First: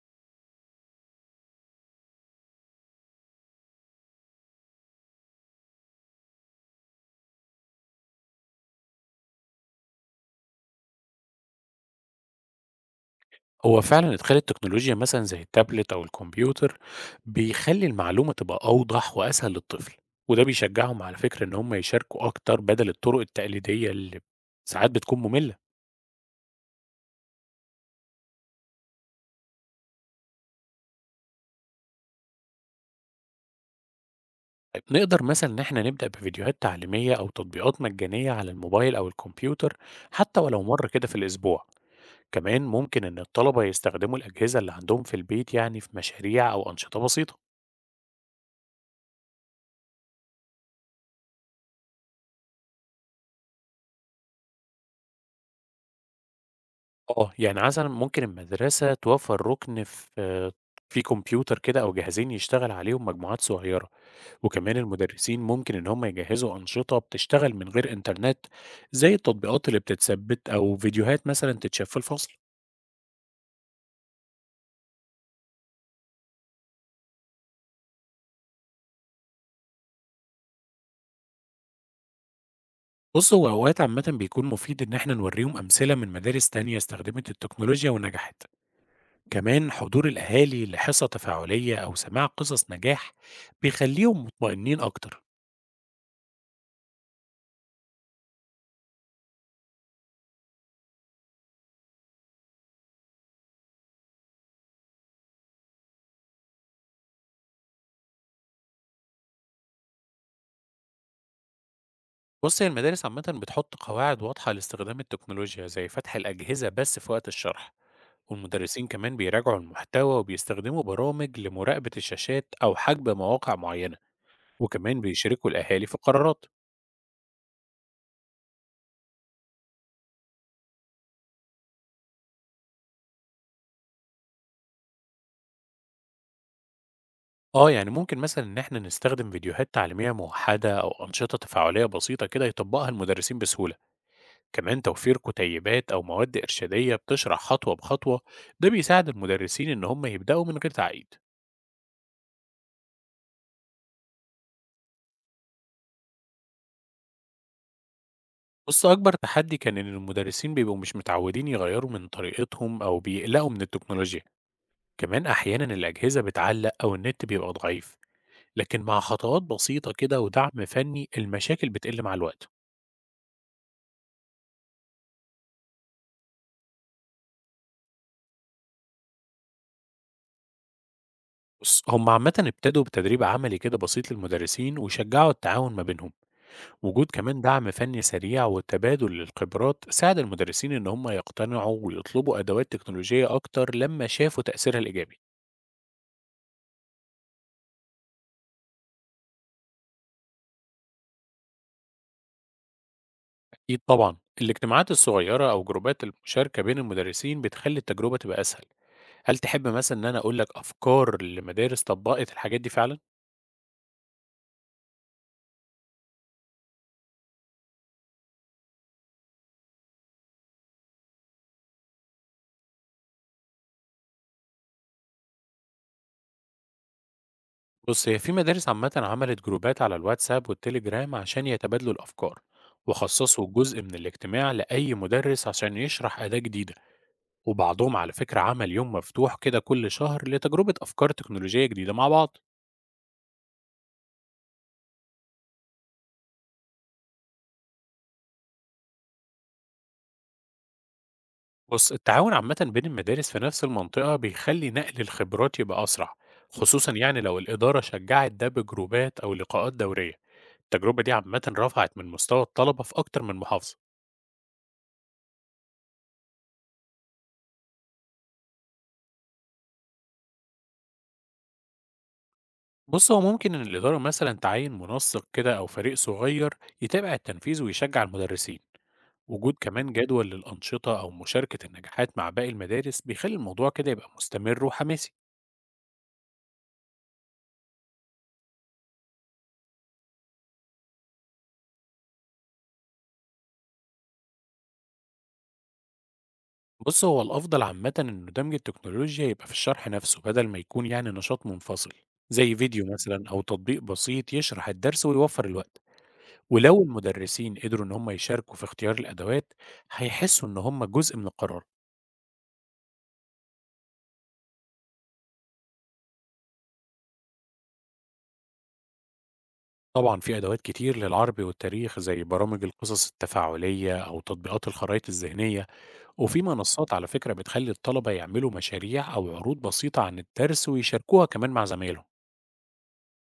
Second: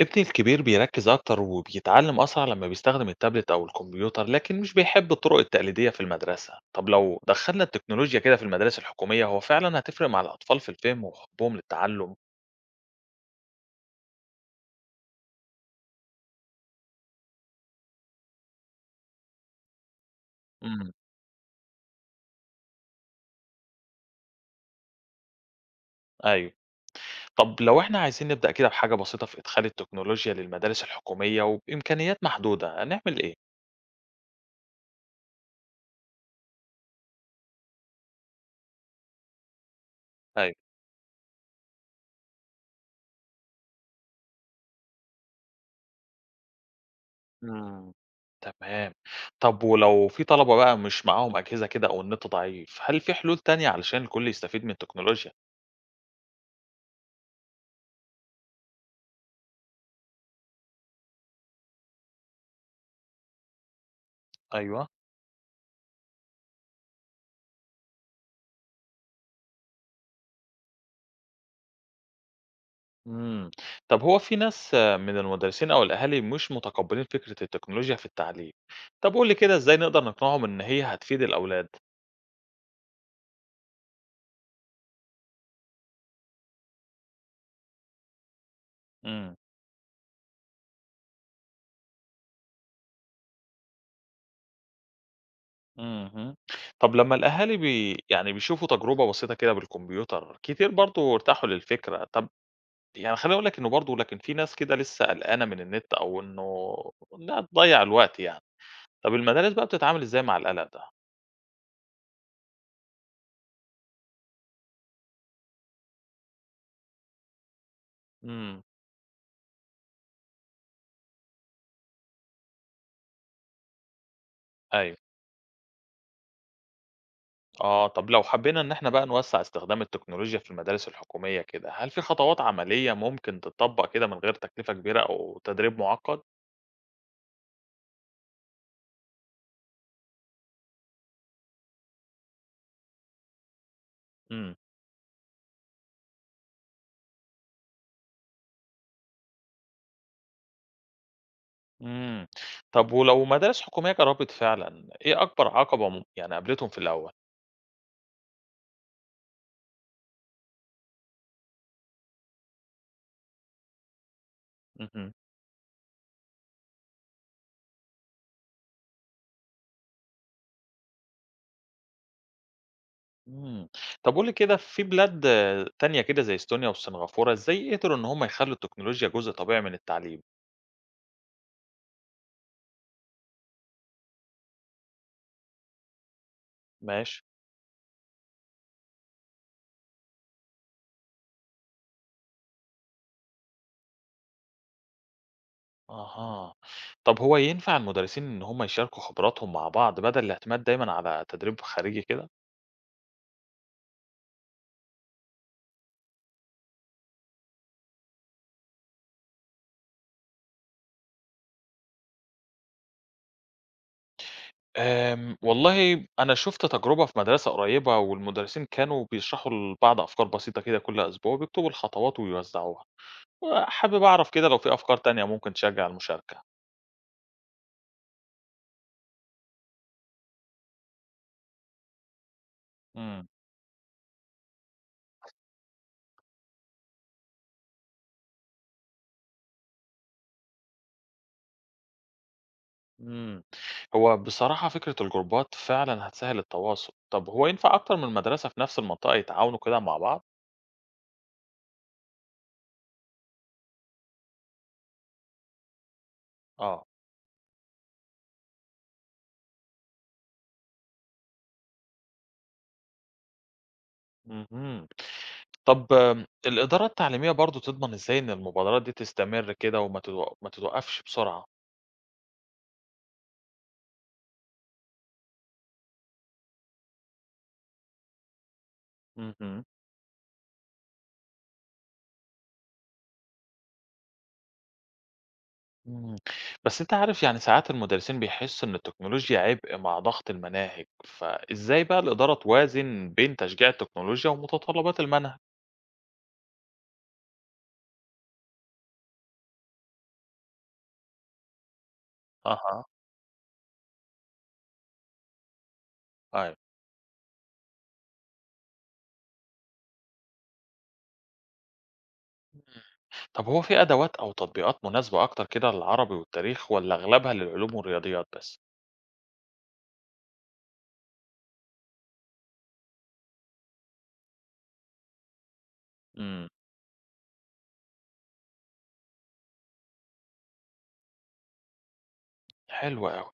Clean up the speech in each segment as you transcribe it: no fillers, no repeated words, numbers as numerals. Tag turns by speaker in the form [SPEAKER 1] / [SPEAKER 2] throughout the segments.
[SPEAKER 1] ابني الكبير بيركز أكتر وبيتعلم أسرع لما بيستخدم التابلت أو الكمبيوتر، لكن مش بيحب الطرق التقليدية في المدرسة. طب لو دخلنا التكنولوجيا كده في المدارس الحكومية، هو فعلا هتفرق مع الأطفال في الفهم وحبهم للتعلم؟
[SPEAKER 2] هو فعلا إدخال التكنولوجيا مثلا زي التابلت أو الكمبيوتر بيخلي المعلومة تبقى أوضح وأسهل للطفل، وده
[SPEAKER 1] امم
[SPEAKER 2] بيشجعهم على فكرة إن هم يشاركوا أكتر بدل الطرق التقليدية اللي ساعات بتكون مملة.
[SPEAKER 1] أيوه. طب لو إحنا عايزين نبدأ كده بحاجة بسيطة في إدخال التكنولوجيا للمدارس الحكومية وبإمكانيات محدودة، هنعمل إيه؟
[SPEAKER 2] طيب، نقدر مثلا إن احنا نبدأ بفيديوهات تعليمية أو تطبيقات مجانية على الموبايل أو الكمبيوتر، حتى
[SPEAKER 1] أيوه،
[SPEAKER 2] ولو مرة كده في الأسبوع. كمان ممكن إن الطلبة يستخدموا الأجهزة اللي عندهم في البيت، يعني في مشاريع أو أنشطة بسيطة.
[SPEAKER 1] امم، تمام. طب ولو في طلبة بقى مش معاهم أجهزة كده أو النت ضعيف، هل في حلول تانية علشان الكل يستفيد من التكنولوجيا؟
[SPEAKER 2] آه، يعني مثلًا ممكن المدرسة توفّر رُكن في كمبيوتر كده أو جهازين يشتغل عليهم مجموعات صغيّرة، وكمان
[SPEAKER 1] أيوه.
[SPEAKER 2] المدرسين ممكن إن هم يجهّزوا أنشطة بتشتغل من غير إنترنت، زي التطبيقات اللي بتتثبّت أو فيديوهات مثلًا تتشاف في الفصل.
[SPEAKER 1] إمم. طب هو في ناس من المدرسين أو الأهالي مش متقبلين فكرة التكنولوجيا في التعليم. طب قُل لي كده، إزاي نقدر نقنعهم إن هي هتفيد الأولاد؟
[SPEAKER 2] بُص، هو أوقات عامةً بيكون مفيد إن إحنا نورّيهم أمثلة من مدارس تانية استخدمت التكنولوجيا ونجحت.
[SPEAKER 1] إمم.
[SPEAKER 2] كمان حضور الأهالي لحصة تفاعلية أو سماع قصص نجاح بيخلّيهم مطمئنين أكتر.
[SPEAKER 1] اهم. طب لمّا الأهالي بي يعني بيشوفوا تجربة بسيطة كده بالكمبيوتر، كتير برضه ارتاحوا للفكرة. طب يعني خلّيني أقول لك إنه برضه لكن في ناس كده لسه قلقانة من النت، أو إنها تضيّع الوقت يعني. طب المدارس بقى بتتعامل إزاي مع القلق ده؟
[SPEAKER 2] بُص، هي المدارس عامةً بتحط قواعد واضحة لاستخدام التكنولوجيا، زي فتح الأجهزة بس في وقت الشرح،
[SPEAKER 1] إمم.
[SPEAKER 2] والمدرسين كمان بيراجعوا المحتوى وبيستخدموا برامج لمراقبة الشاشات أو حجب مواقع معينة،
[SPEAKER 1] أيوه.
[SPEAKER 2] وكمان بيشاركوا الأهالي في القرارات.
[SPEAKER 1] آه، طب لو حبينا إن إحنا بقى نوسّع استخدام التكنولوجيا في المدارس الحكومية كده، هل في خطوات عملية ممكن تتطبّق كده من غير تكلفة كبيرة أو تدريب مُعقّد؟
[SPEAKER 2] آه، يعني ممكن مثلًا إن إحنا نستخدم فيديوهات تعليمية موحدة أو أنشطة تفاعلية بسيطة كده يطبقها المدرسين بسهولة،
[SPEAKER 1] إمم.
[SPEAKER 2] كمان توفير كتيبات أو مواد إرشادية بتشرح خطوة بخطوة، ده بيساعد المدرسين إن هم يبدأوا من غير تعقيد.
[SPEAKER 1] إمم. طب ولو مدارس حكومية جرّبت فعلًا، إيه أكبر عقبة م يعني قابلتهم في الأول؟
[SPEAKER 2] بُص، أكبر تحدي كان إن المدرسين بيبقوا مش متعودين يغيّروا من طريقتهم أو بيقلقوا من التكنولوجيا،
[SPEAKER 1] اهم.
[SPEAKER 2] كمان أحيانًا الأجهزة بتعلّق أو النت بيبقى ضعيف، لكن مع خطوات بسيطة كده ودعم فني المشاكل بتقل مع الوقت.
[SPEAKER 1] إمم. طب قُل لي كده، في بلاد تانية كده زي إستونيا وسنغافورة، إزاي قدروا إن هم يخلّوا التكنولوجيا جزء طبيعي من التعليم؟
[SPEAKER 2] بُص، هم عامةً ابتدوا بتدريب عملي كده بسيط للمدرسين وشجعوا التعاون ما بينهم، وجود
[SPEAKER 1] ماشي.
[SPEAKER 2] كمان دعم فني سريع وتبادل للخبرات ساعد المدرسين إن هم يقتنعوا ويطلبوا أدوات تكنولوجية أكتر لمّا شافوا تأثيرها الإيجابي.
[SPEAKER 1] أها. طب هو ينفع المدرسين إن هم يشاركوا خبراتهم مع بعض بدل الاعتماد دايمًا على تدريب خارجي كده؟
[SPEAKER 2] أكيد طبعا الاجتماعات الصغيرة أو جروبات المشاركة بين المدرسين بتخلي التجربة تبقى أسهل. هل تحب مثلا إن أنا أقول لك أفكار لمدارس طبقت الحاجات دي فعلا؟
[SPEAKER 1] آمم، والله أنا شُفت تجربة في مدرسة قريّبة، والمدرسين كانوا بيشرحوا لبعض أفكار بسيطة كده كل أسبوع، وبيكتبوا الخطوات ويوزّعوها، وحابب أعرف كده لو في أفكار تانية ممكن تشجّع المشاركة.
[SPEAKER 2] بص، هي في مدارس عامة عملت جروبات على الواتساب والتليجرام عشان يتبادلوا الأفكار،
[SPEAKER 1] إمم.
[SPEAKER 2] وخصصوا جزء من الاجتماع لأي مدرس عشان يشرح أداة جديدة. وبعضهم على فكرة عمل يوم مفتوح كده كل شهر لتجربة أفكار تكنولوجية جديدة مع بعض.
[SPEAKER 1] إمم. هو بصراحة فكرة الجروبات فعلًا هتسهّل التواصل. طب هو ينفع أكتر من مدرسة في نفس المنطقة يتعاونوا كده مع بعض؟
[SPEAKER 2] بص، التعاون عامة بين المدارس في نفس المنطقة بيخلي نقل الخبرات يبقى أسرع،
[SPEAKER 1] آه.
[SPEAKER 2] خصوصا يعني لو الإدارة شجعت ده بجروبات أو لقاءات دورية. التجربة دي عامة رفعت من مستوى الطلبة في أكتر من محافظة.
[SPEAKER 1] اهم. طب آمم، الإدارة التعليمية برضه تضمن إزاي إن المبادرات دي تستمر كده وما تتوق ما تتوقّفش بسرعة؟
[SPEAKER 2] بص، هو ممكن إن الإدارة مثلا تعين منسق كده أو فريق صغير يتابع التنفيذ ويشجع المدرسين. وجود
[SPEAKER 1] اهم.
[SPEAKER 2] كمان جدول للأنشطة أو مشاركة النجاحات مع باقي المدارس بيخلي الموضوع كده يبقى مستمر وحماسي.
[SPEAKER 1] إمم. بس أنت عارف يعني ساعات المدرسين بيحسّوا إن التكنولوجيا عبء مع ضغط المناهج، فإزاي بقى الإدارة توازن بين تشجيع التكنولوجيا ومتطلبات المنهج؟
[SPEAKER 2] بص، هو الأفضل عامة إنه دمج التكنولوجيا يبقى في الشرح نفسه بدل ما يكون يعني نشاط منفصل، زي
[SPEAKER 1] أها.
[SPEAKER 2] فيديو مثلا أو تطبيق بسيط يشرح الدرس ويوفر الوقت.
[SPEAKER 1] أيوه.
[SPEAKER 2] ولو المدرسين قدروا إن هم يشاركوا في اختيار الأدوات، هيحسوا إن هم جزء من القرار.
[SPEAKER 1] طب هو في أدوات أو تطبيقات مناسبة أكتر كده للعربي والتاريخ، والّا أغلبها للعلوم والرياضيات بس؟
[SPEAKER 2] طبعا في أدوات كتير للعربي والتاريخ زي برامج القصص التفاعلية أو تطبيقات الخرائط الذهنية، وفي
[SPEAKER 1] إمم.
[SPEAKER 2] منصات على فكرة بتخلي الطلبة يعملوا مشاريع أو عروض بسيطة عن الدرس ويشاركوها كمان مع زمايلهم.
[SPEAKER 1] حلو أوي.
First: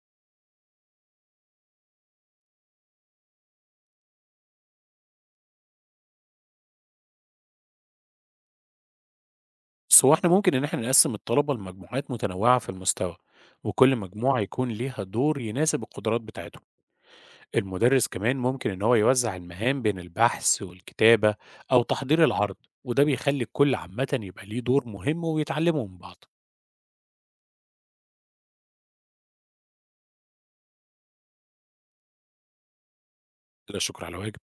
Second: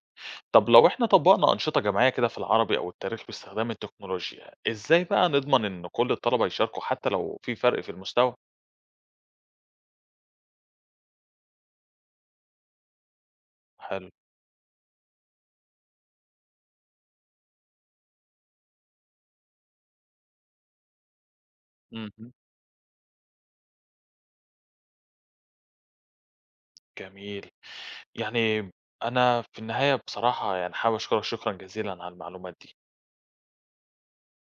[SPEAKER 1] طب لو إحنا طبّقنا أنشطة جماعية كده في العربي أو التاريخ باستخدام التكنولوجيا، إزاي بقى نضمن إن كل الطلبة يشاركوا حتى لو في فرق في المستوى؟
[SPEAKER 2] بس هو إحنا ممكن إن إحنا نقسّم الطلبة لمجموعات متنوعة في المستوى، وكل
[SPEAKER 1] حلو.
[SPEAKER 2] مجموعة يكون ليها دور يناسب القدرات بتاعتهم. المدرس كمان ممكن إن هو يوزع المهام بين البحث والكتابة أو تحضير
[SPEAKER 1] اهم.
[SPEAKER 2] العرض، وده بيخلي الكل عامةً يبقى ليه دور مهم ويتعلموا من بعض.
[SPEAKER 1] جميل. يعني أنا في النهاية بصراحة يعني حابب أشكرك شكرًا جزيلًا على المعلومات دي.
[SPEAKER 2] لا شكر على واجب.